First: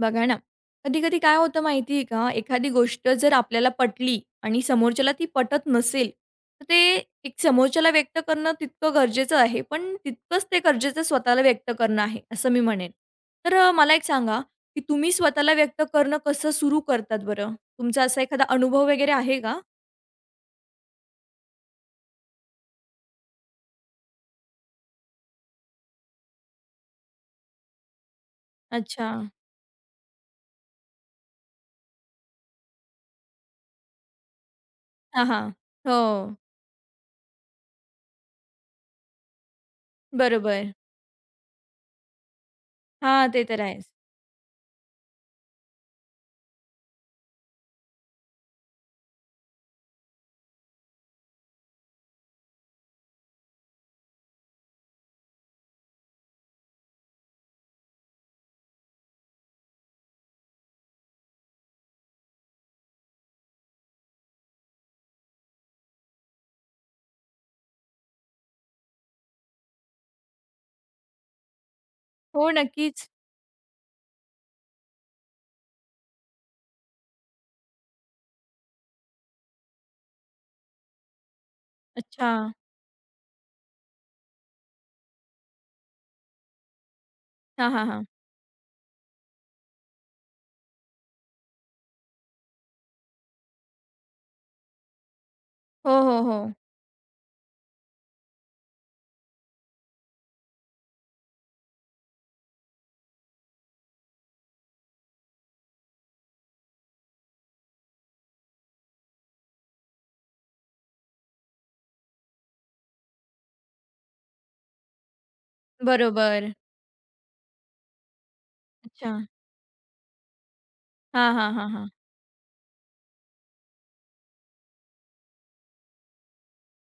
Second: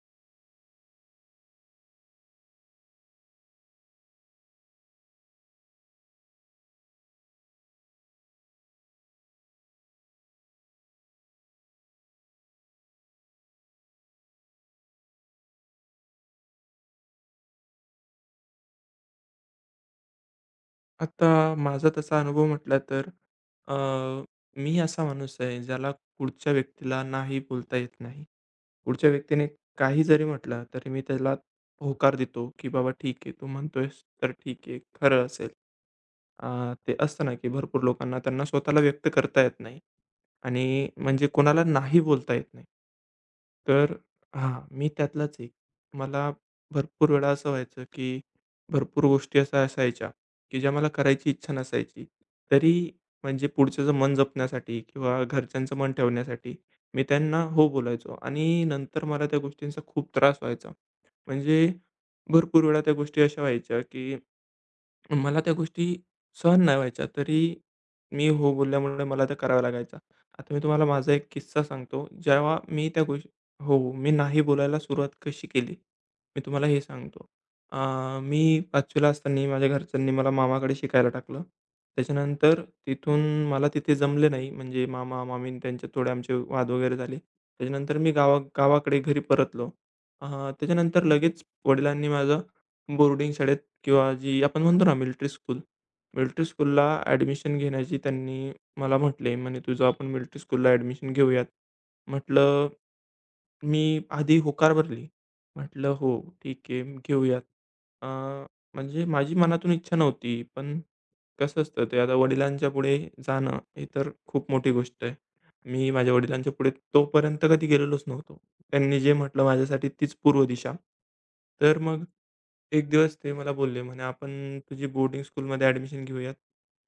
बघा ना, कधी-कधी काय होतं माहिती आहे का? एखादी गोष्ट जर आपल्याला पटली आणि समोरच्याला ती पटत नसेल, तर ते एक समोरच्याला व्यक्त करणं तितकं गरजेचं आहे, पण तितकंच ते गरजेचं स्वतःला व्यक्त करणं आहे, असं मी म्हणेन. तर मला एक सांगा, की तुम्ही स्वतःला व्यक्त करणं कसं सुरू करतात बरं? तुमचा असा एखादा अनुभव वगैरे आहे का? आता माझा तसा अनुभव म्हटला तर अ, मी असा माणूस आहे ज्याला पुढच्या व्यक्तीला नाही बोलता येत नाही. पुढच्या अच्छा. व्यक्तीने काही जरी म्हटलं तरी मी त्याला होकार देतो, की "बाबा ठीक आहे, तू म्हणतोयस तर ठीक आहे, हां, खरं हां. असेल." हो. अ, ते असतं ना, की भरपूर लोकांना त्यांना स्वतःला व्यक्त करता येत नाही बरोबर. आणि म्हणजे कोणाला नाही बोलता येत नाही. हां, ते तर आहेच. तर हां, मी त्यातलाच एक. मला भरपूर वेळा असं व्हायचं, की भरपूर गोष्टी अशा असायच्या, की ज्या मला करायची इच्छा नसायची. तरी म्हणजे पुढच्याचं मन जपण्यासाठी किंवा घरच्यांचं मन ठेवण्यासाठी मी त्यांना हो बोलायचो आणि नंतर मला त्या गोष्टींचा खूप त्रास व्हायचा. म्हणजे भरपूर वेळा त्या गोष्टी अशा व्हायच्या की मला त्या गोष्टी सहन नाही व्हायच्या, तरी मी हो बोलल्यामुळे मला त्या कराव्या लागायच्या. आता मी तुम्हाला माझा एक किस्सा सांगतो, हो, जेव्हा मी त्या नक्कीच. गोष्टी हो, मी नाही बोलायला सुरुवात कशी केली, मी तुम्हाला हे सांगतो. अ, मी 5वी असताना माझ्या घरच्यांनी मला मामाकडे शिकायला टाकलं. अच्छा. त्याच्यानंतर तिथून मला तिथे जमले नाही, म्हणजे मामा-मामी त्यांच्यात थोडे आमचे वाद वगैरे झाले. हां, हां, त्याच्यानंतर हां. मी गावाकडे घरी परतलो. अ, त्याच्यानंतर लगेच वडिलांनी माझं बोर्डिंग शाळेत किंवा जी आपण म्हणतो ना मिलिटरी स्कूल. हो, हो, हो. मिलिटरी स्कूलला ॲडमिशन घेण्याची त्यांनी मला म्हटले, म्हणे तुझं आपण मिलिटरी स्कूलला ॲडमिशन घेऊयात. म्हटलं मी आधी होकार भरली. म्हटलं हो, ठीक आहे घेऊयात. अ, म्हणजे माझी मनातून इच्छा नव्हती, पण कसं असतं ते आता वडिलांच्या पुढे जाणं ही तर खूप मोठी गोष्ट आहे. मी माझ्या बरोबर. वडिलांच्या पुढे तोपर्यंत कधी गेलेलोच नव्हतो. त्यांनी जे अच्छा. म्हटलं माझ्यासाठी तीच पूर्व दिशा. हां, हां, हां, तर हां. मग एक दिवस ते मला बोलले म्हणे, "आपण तुझी बोर्डिंग स्कूलमध्ये ॲडमिशन घेऊयात,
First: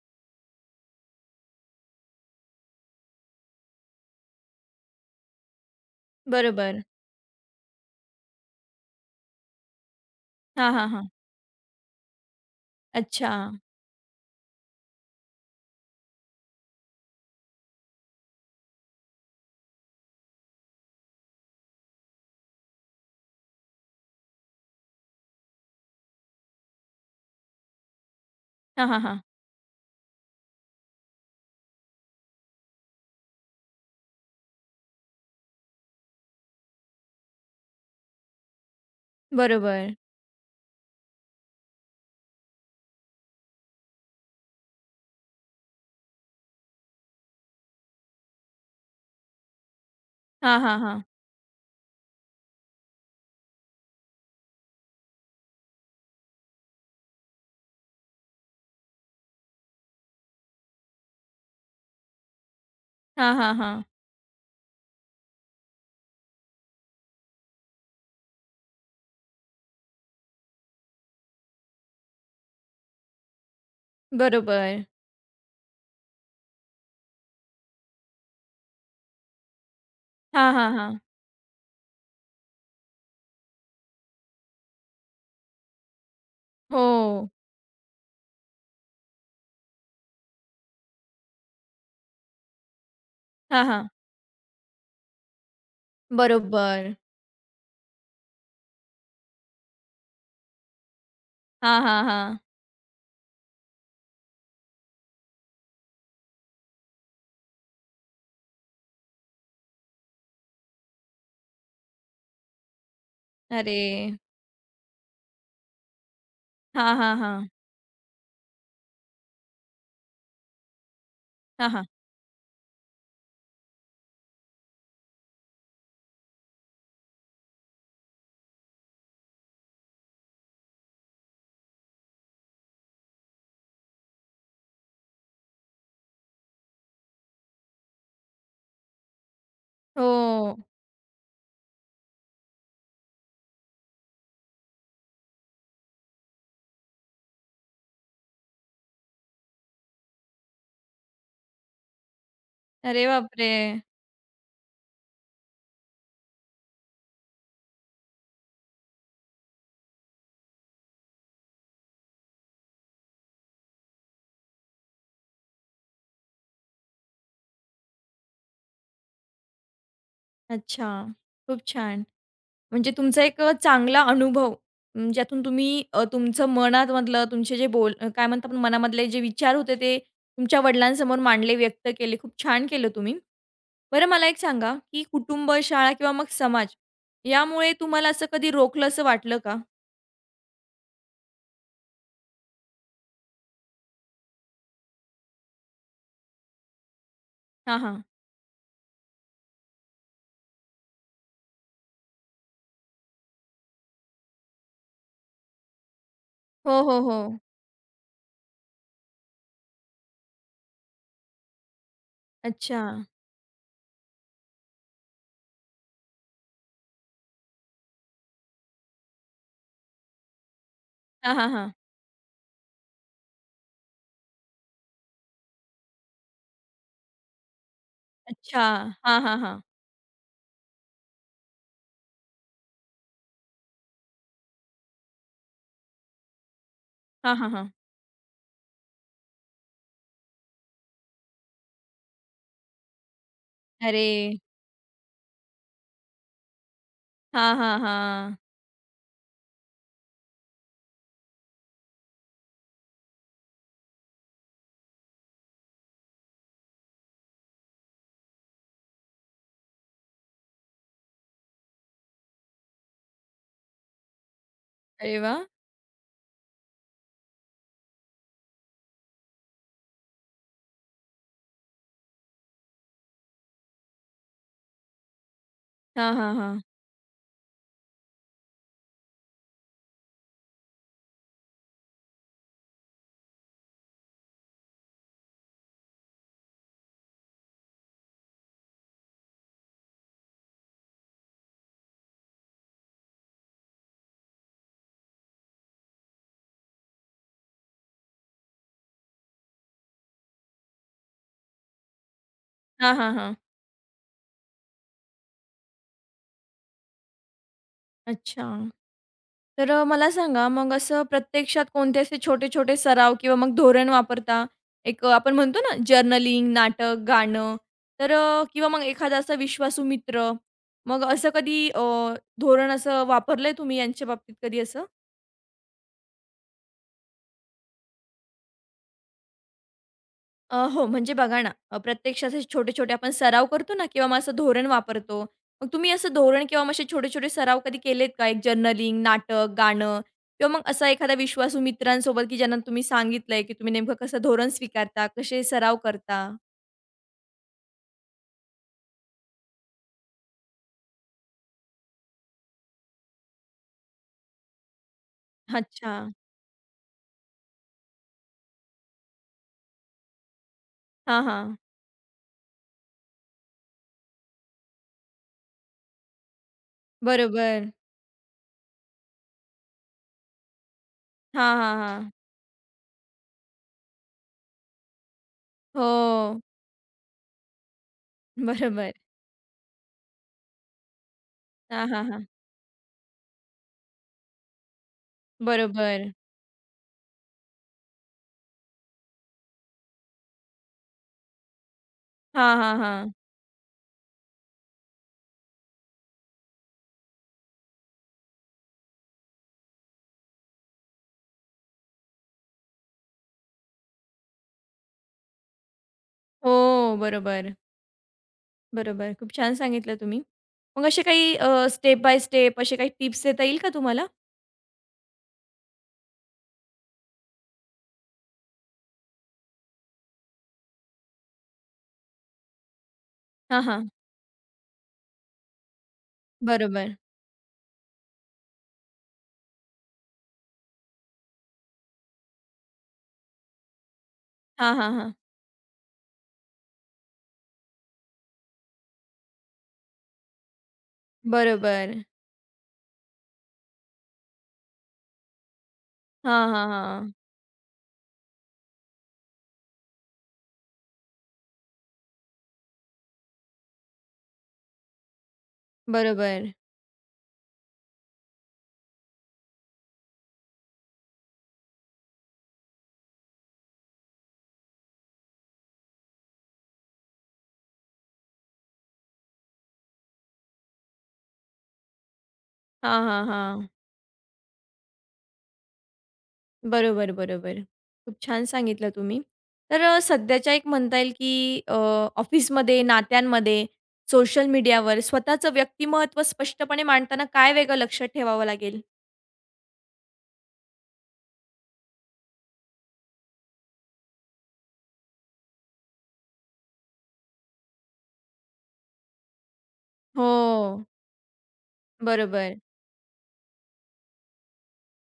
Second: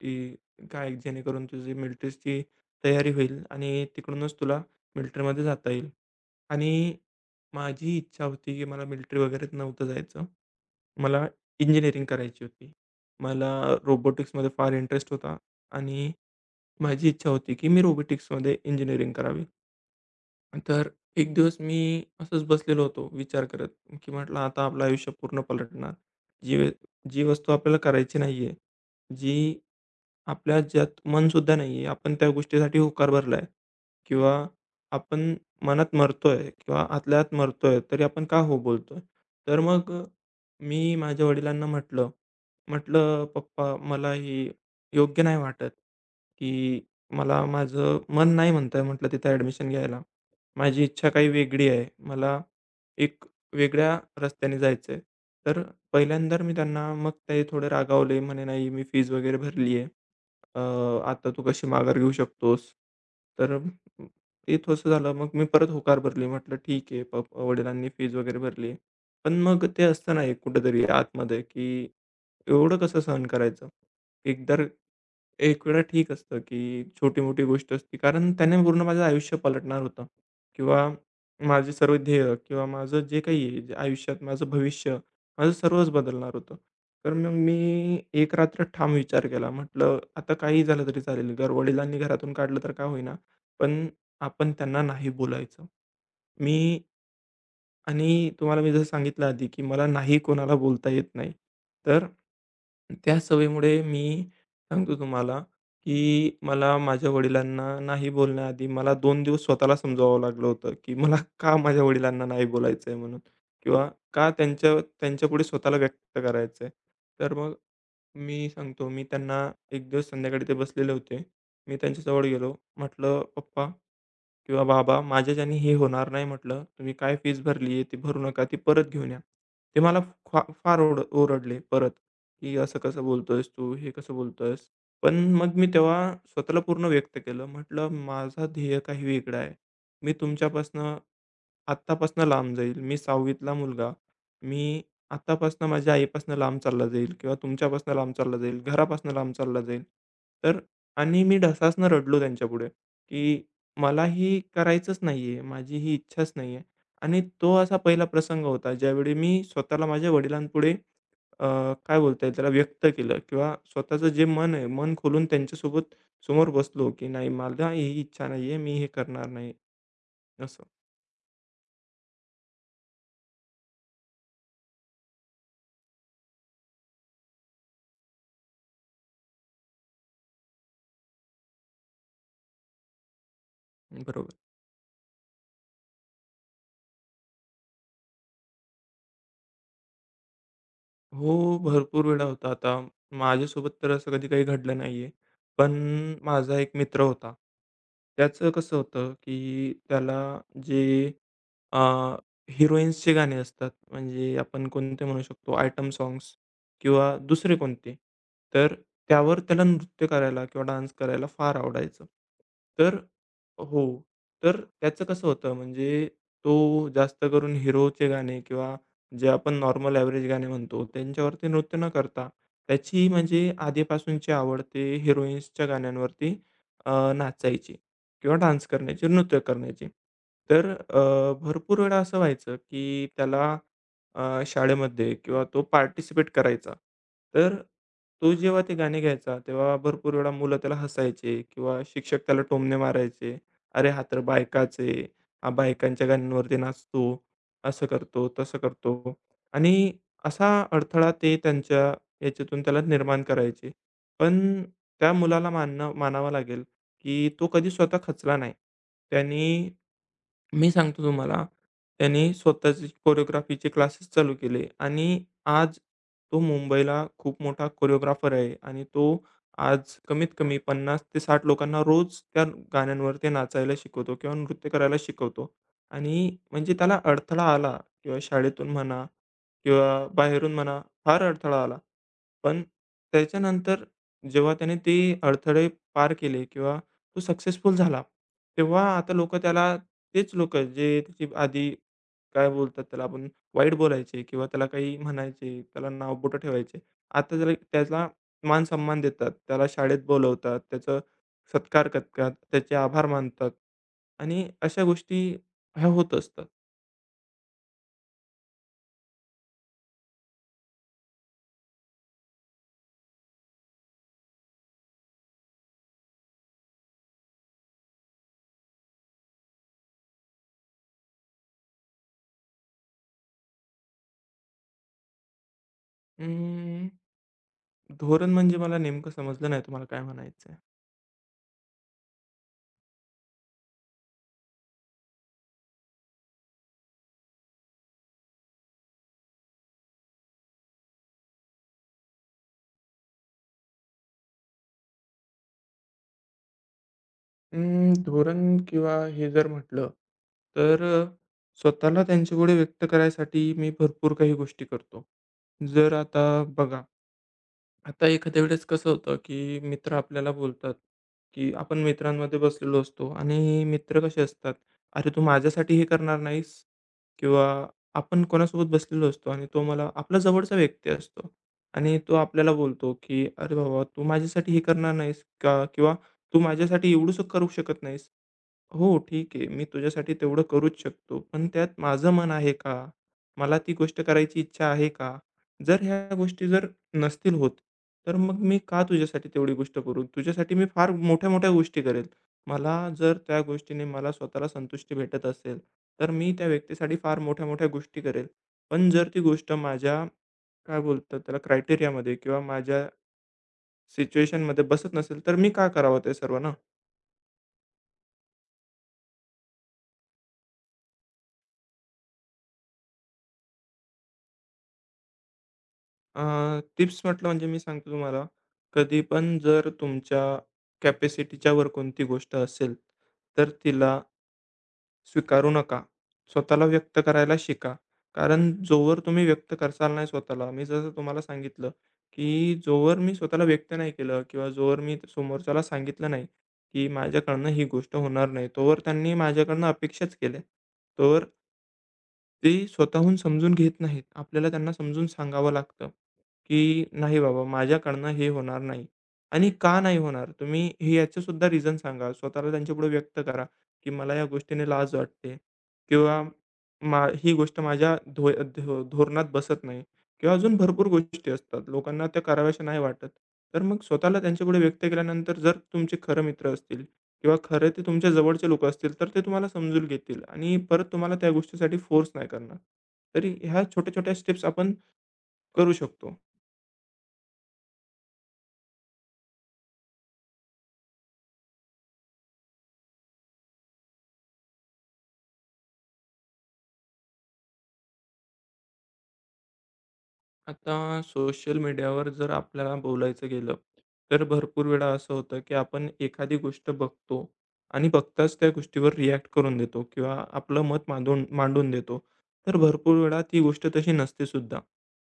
की काय जेणेकरून तुझी मिलिटरीची तयारी होईल आणि तिकडूनच तुला मिलिटरीमध्ये जाता येईल." आणि बरोबर. माझी इच्छा होती, की मला मिलिटरी वगैरेत नव्हतं जायचं. हां, हां, हां. मला इंजिनिअरिंग करायची होती. अच्छा. मला रोबोटिक्समध्ये फार इंटरेस्ट होता आणि माझी इच्छा होती, की मी रोबोटिक्समध्ये इंजिनिअरिंग करावी. तर एक दिवस मी असंच बसलेलो होतो विचार करत, की म्हटलं आता आपलं आयुष्य पूर्ण पलटणार. जी वे- जी वस्तू आपल्याला करायची नाहीये, हां, हां, हां. जी आपल्या ज्यात मनसुद्धा नाही आहे. आपण त्या गोष्टीसाठी होकार भरलाय किंवा आपण मनात मरतोय किंवा आतल्या आत मरतोय, तरी आपण का हो बोलतोय? तर मग बरोबर. मी माझ्या वडिलांना म्हटलं, म्हटलं, "पप्पा मला ही योग्य नाही वाटत, की मला माझं मन नाही म्हणतंय म्हटलं तिथं ॲडमिशन घ्यायला. हां, हां, माझी हां. इच्छा काही वेगळी आहे. मला एक वेगळ्या रस्त्याने जायचं आहे." तर पहिल्यांदा मी त्यांना मग ते थोडे रागावले. म्हणे, "नाही, मी फीज वगैरे भरली आहे." अ, आता तू कशी माघार घेऊ शकतोस? हां, हां, तर हां. ते थोडंसं झालं. मग मी परत होकार भरली. म्हटलं ठीक आहे. वडिलांनी फीज वगैरे भरली. पण मग ते असतं ना एक कुठेतरी आतमध्ये, की एवढं कसं सहन करायचं? एक तर बरोबर. एक वेळा ठीक असतं, की छोटी-मोठी गोष्ट असते. कारण त्याने पूर्ण माझं आयुष्य पलटणार होतं हां, हां, किंवा हां. माझे सर्व ध्येय किंवा माझं जे काही आहे, जे आयुष्यात माझं भविष्य, माझं सर्वच बदलणार होतं. तर हो. मग मी एक रात्र ठाम विचार केला. म्हटलं, "आता काही झालं तरी चालेल. घर वडिलांनी घरातून काढलं तर का होईना, हां, पण हां. आपण त्यांना नाही बोलायचं." मी बरोबर. आणि तुम्हाला मी जसं सांगितलं आधी, की मला नाही कोणाला बोलता येत नाही. हां, हां, तर हां. त्या सवयीमुळे मी सांगतो तुम्हाला, की मला माझ्या वडिलांना नाही बोलण्याआधी मला 2 दिवस स्वतःला समजावावं लागलं होतं, की मला का माझ्या वडिलांना नाही बोलायचं आहे म्हणून अरे! किंवा का त्यांच्यापुढे स्वतःला व्यक्त करायचं आहे. हां, हां, तर हां. मग मी सांगतो, मी त्यांना एक दिवस संध्याकाळी ते बसलेले होते. हां, मी हां. त्यांच्याजवळ गेलो. म्हटलं, "पप्पा" किंवा "बाबा, माझ्याच्याने हे होणार नाही," म्हटलं, "तुम्ही काय फीस भरली आहे, ती भरू नका, ती परत घेऊन या." ते मला फार ओरडले परत, की "असं कसं बोलतोयस तू? हे कसं बोलतोयस?" पण मग मी तेव्हा स्वतःला पूर्ण व्यक्त केलं. म्हटलं, "माझा ध्येय काही वेगळा आहे. हो. मी तुमच्यापासनं आत्तापासनं लांब जाईल. मी 6वीतला मुलगा. मी आत्तापासनं माझ्या आईपासनं लांब चालला जाईल किंवा तुमच्यापासनं लांब चालला जाईल, घरापासनं लांब चालला जाईल." तर आणि मी ढसासनं रडलो त्यांच्यापुढे, अरे की बापरे! मला हे करायचंच नाहीये, माझी ही इच्छाच नाहीये. आणि तो असा पहिला प्रसंग होता, ज्यावेळी मी स्वतःला माझ्या वडिलांपुढे अ, काय बोलता येईल त्याला व्यक्त केलं किंवा स्वतःचं जे मन आहे, मन खोलून त्यांच्यासोबत समोर बसलो, की नाही मला ही इच्छा नाहीये, मी हे करणार नाही असं. अच्छा. खूप छान. म्हणजे तुमचा एक चांगला अनुभव ज्यातून तुम्ही तुमचं मनामधलं तुमचे जे बोल काय म्हणतात मनामधले जे विचार होते ते तुमच्या वडिलांसमोर मांडले, व्यक्त केले. खूप छान केलं तुम्ही. बरं मला बरोबर. एक सांगा, की कुटुंब, शाळा किंवा मग समाज यामुळे तुम्हाला असं कधी रोखलंसं वाटलं का? हो, भरपूर वेळा होता. आता माझ्यासोबत तर असं कधी काही घडलं नाहीये. पण माझा एक मित्र होता. हां, हां. त्याचं कसं होतं, की त्याला जे अ, हिरोइन्सचे गाणे असतात, म्हणजे आपण कोणते म्हणू शकतो आयटम साँग्स हो, हो, हो. किंवा दुसरे कोणते, तर त्यावर त्याला नृत्य करायला किंवा डान्स करायला फार आवडायचं. अच्छा. तर हो, तर त्याचं कसं होतं म्हणजे तो जास्त करून हिरोचे गाणे किंवा जे आपण नॉर्मल ॲव्हरेज गाणे म्हणतो, हां, त्यांच्यावरती हां, हां. नृत्य न करता, त्याची म्हणजे आधीपासूनची आवड ते हिरोईन्सच्या गाण्यांवरती अ, नाचायची किंवा अच्छा. डान्स करण्याची, हां, हां, नृत्य हां. करण्याची. तर भरपूर वेळा असं व्हायचं, की त्याला शाळेमध्ये किंवा तो पार्टिसिपेट करायचा. हां, हां, तर हां. तो जेव्हा ते गाणे घ्यायचा, तेव्हा भरपूर वेळा मुलं त्याला हसायचे किंवा शिक्षक त्याला टोमणे मारायचे. "अरे, हा तर अरे! बायकाच हा बायकांच्या गाण्यांवरती नाचतो." हां, हां, असं करतो, हां. तसं करतो आणि असा अडथळा ते त्यांच्या याच्यातून त्याला निर्माण करायचे. पण त्या मुलाला मानणं मानावं लागेल, की तो कधी स्वतः खचला नाही. त्यानी मी सांगतो तुम्हाला, त्याने स्वतःचे कोरिओग्राफीचे क्लासेस चालू केले अरे आणि वाह! आज तो मुंबईला खूप मोठा कोरिओग्राफर आहे आणि तो आज कमीत कमी 50 ते 60 लोकांना रोज त्या गाण्यांवरती नाचायला शिकवतो किंवा नृत्य करायला शिकवतो. हां, आणि हां, हां. म्हणजे त्याला अडथळा आला किंवा शाळेतून म्हणा किंवा बाहेरून म्हणा, फार अडथळा आला. पण त्याच्यानंतर जेव्हा त्याने ते अडथळे पार केले किंवा तो सक्सेसफुल झाला तेव्हा आता लोकं त्याला तेच लोकं जे त्याची आधी काय बोलतात त्याला आपण वाईट बोलायचे किंवा त्याला काही म्हणायचे, त्याला नावबोटं ठेवायचे. आता त्याला त्याला मान-सन्मान देतात. त्याला शाळेत बोलवतात, त्याचा सत्कार करतात, त्याचे हां, आभार हां, हां. मानतात आणि अशा गोष्टी ह्या होत असतात. अच्छा. तर मला सांगा मग असं प्रत्यक्षात कोणते असे छोटे-छोटे सराव किंवा मग धोरण वापरता? एक आपण म्हणतो ना जर्नलिंग, नाटक, गाणं तर किंवा मग एखादा असा विश्वासू मित्र. मग असं कधी धोरण असं वापरलंय तुम्ही यांच्या बाबतीत कधी असं? अं, धोरण म्हणजे मला नेमकं समजलं नाही तुम्हाला काय म्हणायचं आहे? हो, म्हणजे बघा ना, प्रत्यक्ष असे छोटे-छोटे आपण सराव करतो ना किंवा मग असं धोरण वापरतो. मग तुम्ही असं धोरण किंवा मग असे छोटे-छोटे सराव कधी केलेत का? एक जर्नलिंग, नाटक, गाणं किंवा मग असा एखादा विश्वासू मित्रांसोबत, की ज्यांना तुम्ही सांगितलंय, की तुम्ही नेमकं कसं धोरण स्वीकारता, कसे सराव करता? अं, धोरण किंवा हे जर म्हटलं, तर स्वतःला त्यांच्यापुढे व्यक्त करायसाठी मी भरपूर काही गोष्टी करतो. अच्छा. जर आता बघा, आता एखाद्या वेळेस कसं होतं, की मित्र आपल्याला बोलतात, हां, की हां. आपण मित्रांमध्ये बसलेलो असतो आणि मित्र कसे असतात, "अरे, तू माझ्यासाठी हे करणार नाहीस?" किंवा बरोबर. आपण कोणासोबत बसलेलो असतो आणि तो मला आपला जवळचा व्यक्ती असतो हां, हां, आणि हां. तो आपल्याला बोलतो, की "अरे, बाबा, तू माझ्यासाठी हे करणार नाहीस का?" किंवा "तू हो. माझ्यासाठी एवढंसं करू शकत नाहीस." बरोबर. हो, ठीक आहे. मी तुझ्यासाठी तेवढं करूच शकतो. पण त्यात हां, हां, माझं हां. मन आहे का? मला ती गोष्ट करायची इच्छा आहे का? जर बरोबर. ह्या गोष्टी जर नसतील होत, तर मग मी का तुझ्यासाठी तेवढी गोष्ट करू? तुझ्यासाठी मी फार मोठ्या-मोठ्या गोष्टी करेल. हां, मला हां, हां. जर त्या गोष्टीने मला स्वतःला संतुष्टी भेटत असेल, तर मी त्या व्यक्तीसाठी फार मोठ्या-मोठ्या गोष्टी करेल. पण जर ती गोष्ट माझ्या काय बोलतात त्याला क्रायटेरियामध्ये किंवा माझ्या सिच्युएशनमध्ये बसत नसेल, तर मी का करावं ते सर्व ना? हो, बरोबर. बरोबर. खूप छान सांगितलं तुम्ही. मग असे काही स्टेप बाय स्टेप असे काही टिप्स देता येईल का तुम्हाला? अ, टिप्स म्हटलं म्हणजे मी सांगतो तुम्हाला, कधी पण जर तुमच्या कॅपॅसिटीच्या वर कोणती गोष्ट असेल, तर हां, हां. तिला स्वीकारू नका. स्वतःला बरोबर. व्यक्त करायला शिका. कारण जोवर तुम्ही व्यक्त करसाल नाही स्वतःला, मी जसं तुम्हाला सांगितलं, की जोवर मी स्वतःला व्यक्त नाही केलं किंवा हां, जोवर हां, मी हां. समोरच्याला सांगितलं नाही, की माझ्याकडनं ही गोष्ट होणार नाही, तोवर त्यांनी माझ्याकडनं अपेक्षाच केल्या. तोवर बरोबर. ते स्वतःहून समजून घेत नाहीत. आपल्याला त्यांना समजून सांगावं लागतं, हां, हां, की हां. "नाही बाबा, माझ्याकडनं हे होणार नाही." आणि का नाही होणार? तुम्ही हे याचं सुद्धा रिझन सांगा. स्वतःला त्यांच्यापुढे व्यक्त करा, की "मला या गोष्टीने लाज वाटते" किंवा बरोबर. " ही गोष्ट माझ्या धो धो धोरणात बसत नाही" किंवा अजून भरपूर गोष्टी असतात. लोकांना त्या कराव्याशा नाही वाटत. तर मग स्वतःला त्यांच्यापुढे व्यक्त केल्यानंतर जर तुमचे खरं मित्र असतील किंवा खरे ते तुमच्या जवळचे लोकं असतील, तर ते तुम्हाला समजून घेतील आणि परत तुम्हाला त्या गोष्टीसाठी फोर्स नाही करणार. हां, हां, तरी ह्या हां. छोट्या-छोट्या स्टेप्स आपण करू शकतो. बरोबर, बरोबर. खूप छान सांगितलं तुम्ही. तर सध्याच्या एक म्हणता येईल की अ, ऑफिसमध्ये, नात्यांमध्ये, सोशल मीडियावर स्वतःचं व्यक्तिमत्त्व स्पष्टपणे मांडताना काय वेगळं लक्ष ठेवावं लागेल? आता सोशल मीडियावर जर आपल्याला बोलायचं गेलं, तर भरपूर वेळा असं होतं, की आपण एखादी गोष्ट बघतो आणि बघताच त्या गोष्टीवर रिॲक्ट करून देतो किंवा हो. आपलं मत मांडून मांडून देतो. बरोबर. तर भरपूर वेळा ती गोष्ट तशी नसते सुद्धा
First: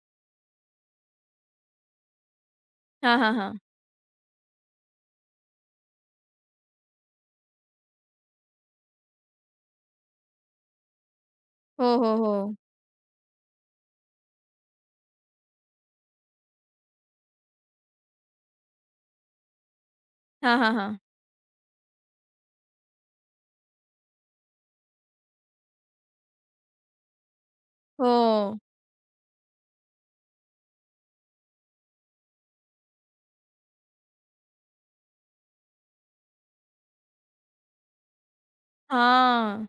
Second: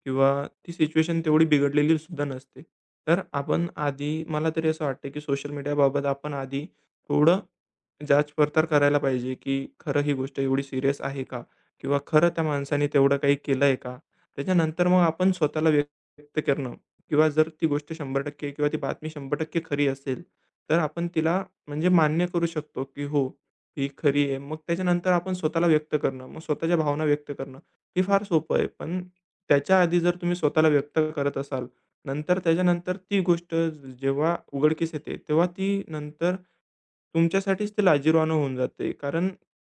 किंवा ती सिच्युएशन तेवढी बिघडलेली सुद्धा नसते. हां, तर हां, हां. आपण आधी मला तरी असं वाटतं, की सोशल मीडियाबाबत आपण आधी थोडं जाच-पडताळ करायला पाहिजे, की खरं ही गोष्ट एवढी सीरियस आहे का? हो, किंवा हो, खरं त्या हो. माणसाने तेवढं काही केलंय का? त्याच्यानंतर मग आपण स्वतःला व्यक्त करणं किंवा जर ती गोष्ट 100% किंवा ती बातमी 100% खरी असेल, हां, हां, तर हां. आपण तिला म्हणजे मान्य करू शकतो, की हो, ही खरी आहे. मग त्याच्यानंतर आपण स्वतःला व्यक्त करणं, मग स्वतःच्या भावना व्यक्त करणं, हे हो. फार सोपं आहे. पण त्याच्या आधी जर तुम्ही स्वतःला व्यक्त करत असाल, नंतर त्याच्यानंतर ती गोष्ट जेव्हा उघडकीस येते, तेव्हा ती नंतर तुमच्यासाठीच ते लाजिरवाणं होऊन जाते. कारण हां,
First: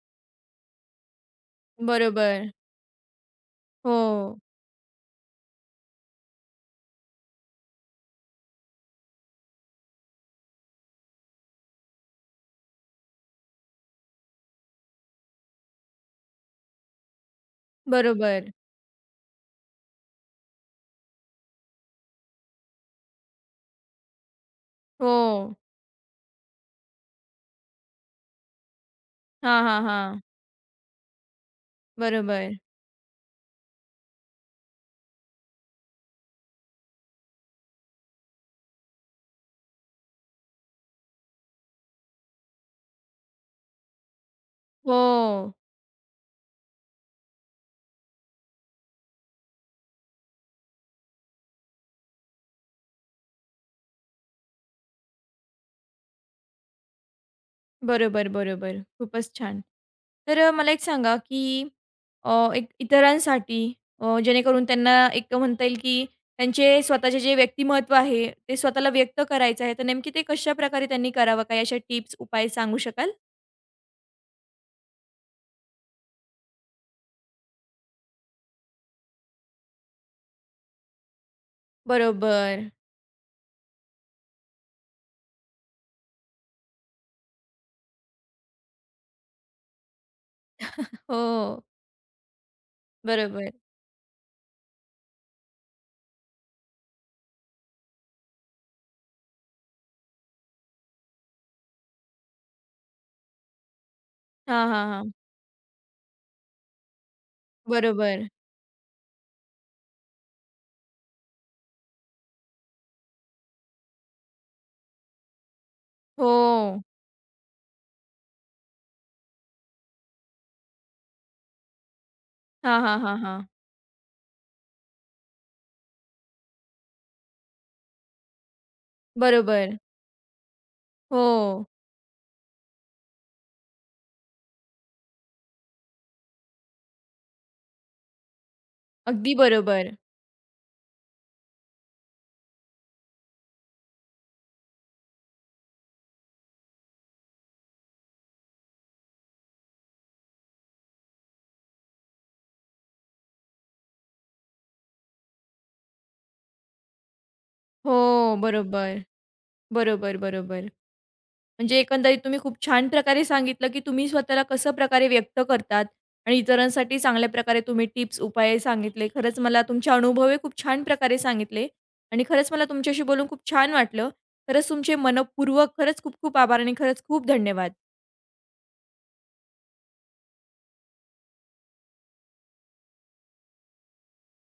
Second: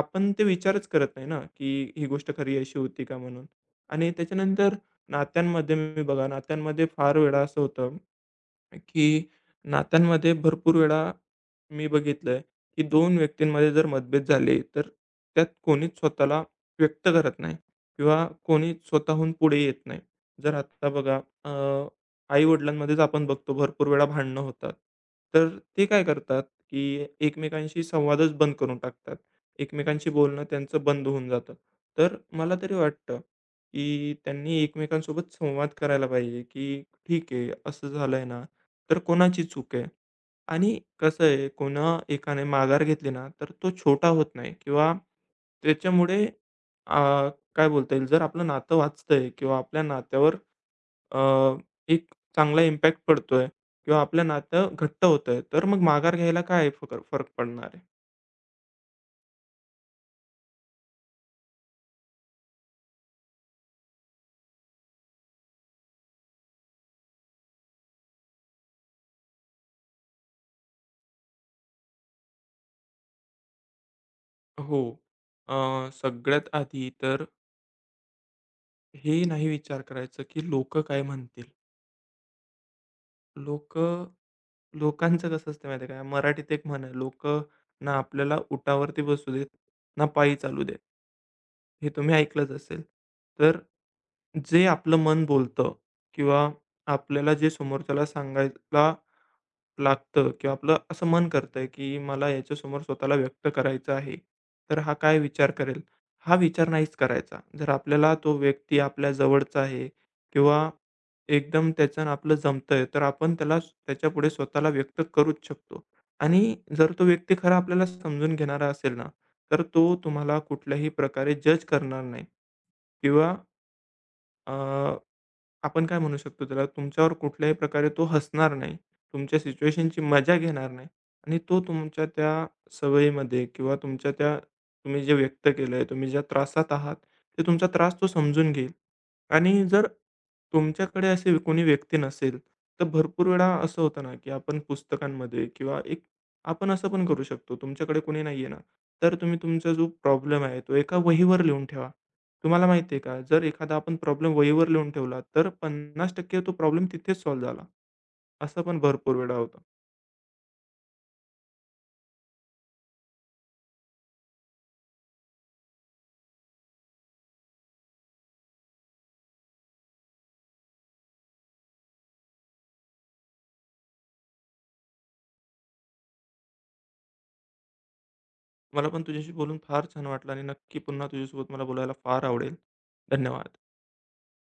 आपण ते विचारच करत नाही ना, की ही गोष्ट बरोबर. खरी अशी होती का म्हणून? आणि हो, त्याच्यानंतर नात्यांमध्ये मी बघा, नात्यांमध्ये फार वेळा असं होतं की नात्यांमध्ये भरपूर वेळा मी बघितलंय, की 2 व्यक्तींमध्ये जर मतभेद झाले, तर त्यात कोणीच स्वतःला व्यक्त करत नाही किंवा बरोबर. कोणी स्वतःहून पुढे येत नाही. जर आता बघा आई-वडिलांमध्येच आपण बघतो भरपूर वेळा भांडणं होतात. हो. तर ते काय करतात, की एकमेकांशी संवादच बंद करून टाकतात. हां, हां, एकमेकांशी हां. बोलणं त्यांचं बंद होऊन जातं. तर बरोबर. मला तरी वाटतं, की त्यांनी एकमेकांसोबत संवाद करायला पाहिजे, की "ठीक आहे, असं झालंय ना, तर कोणाची चूक आहे? आणि कसं आहे, कोणा एकाने माघार घेतली ना, तर तो छोटा होत नाही किंवा हो. त्याच्यामुळे अ, काय बोलता येईल, जर आपलं नातं वाचतंय किंवा आपल्या नात्यावर अ, एक चांगला इम्पॅक्ट पडतोय किंवा आपलं नातं घट्ट होतंय, तर मग माघार घ्यायला काय फरक पडणार आहे? बरोबर, बरोबर. खूपच छान. तर मला एक सांगा, की एक इतरांसाठी जेणेकरून त्यांना एक म्हणता येईल, की त्यांचे स्वतःचे जे व्यक्तिमत्त्व आहे, ते स्वतःला व्यक्त करायचं आहे, तर नेमकी ते कशाप्रकारे त्यांनी करावं? काही अशा टिप्स, उपाय सांगू शकाल? हो. सगळ्यात आधी तर हे नाही विचार करायचं, की लोकं काय म्हणतील? बरोबर. लोकं लोकांचं कसं असतं माहिती आहे का? मराठीत एक म्हण आहे, "लोकं ना आपल्याला उठावरती बसू देत, ना पायी चालू देत." हो, हे तुम्ही ऐकलंच असेल. बरोबर. तर जे आपलं मन बोलतं किंवा आपल्याला जे समोरच्याला सांगायला लागतं किंवा आपलं असं मन करतं, की मला याच्यासमोर स्वतःला व्यक्त करायचं आहे. हां, तर हां, हा हां. काय विचार करेल? हा विचार नाहीच करायचा. जर आपल्याला बरोबर. तो व्यक्ती आपल्या जवळचा आहे किंवा एकदम त्याच्यानं आपलं जमतंय, तर आपण त्याला त्याच्यापुढे स्वतःला व्यक्त करूच शकतो. हो. आणि जर तो व्यक्ती खरा आपल्याला समजून घेणारा असेल ना, तर तो तुम्हाला कुठल्याही प्रकारे जज करणार नाही हां, हां, हां, किंवा हां. आपण काय म्हणू शकतो त्याला, तुमच्यावर कुठल्याही प्रकारे तो हसणार नाही. तुमच्या बरोबर. सिच्युएशनची मजा घेणार नाही आणि तो हो, तुमच्या त्या सवयीमध्ये किंवा तुमच्या त्या तुम्ही जे व्यक्त केलंय, तुम्ही ज्या त्रासात आहात, ते तुमचा त्रास तो समजून घेईल. अगदी आणि जर बरोबर. तुमच्याकडे असे कोणी व्यक्ती नसेल, तर भरपूर वेळा असं होतं ना, की आपण पुस्तकांमध्ये किंवा एक आपण असं पण करू शकतो. तुमच्याकडे कोणी नाहीये ना, तर तुम्ही तुमचा जो प्रॉब्लेम आहे, तो एका वहीवर लिहून ठेवा. तुम्हाला माहिती आहे का, जर एखादा आपण प्रॉब्लेम वहीवर लिहून ठेवला, तर 50% तो प्रॉब्लेम तिथेच सॉल्व्ह झाला. हो, असं पण बरोबर. भरपूर वेळा होतं. बरोबर, बरोबर. म्हणजे एकंदरीत तुम्ही खूप छान प्रकारे सांगितलं, की तुम्ही स्वतःला कसं प्रकारे व्यक्त करतात आणि इतरांसाठी चांगल्या प्रकारे तुम्ही टिप्स, उपाय सांगितले. खरंच मला तुमचे अनुभव हे खूप छान प्रकारे सांगितले आणि खरंच मला तुमच्याशी बोलून खूप छान वाटलं. खरंच तुमचे मनःपूर्वक खरंच खूप खूप आभार आणि खरंच खूप धन्यवाद. मला पण तुझ्याशी बोलून फार छान वाटलं आणि नक्की पुन्हा तुझ्यासोबत मला बोलायला फार आवडेल. धन्यवाद.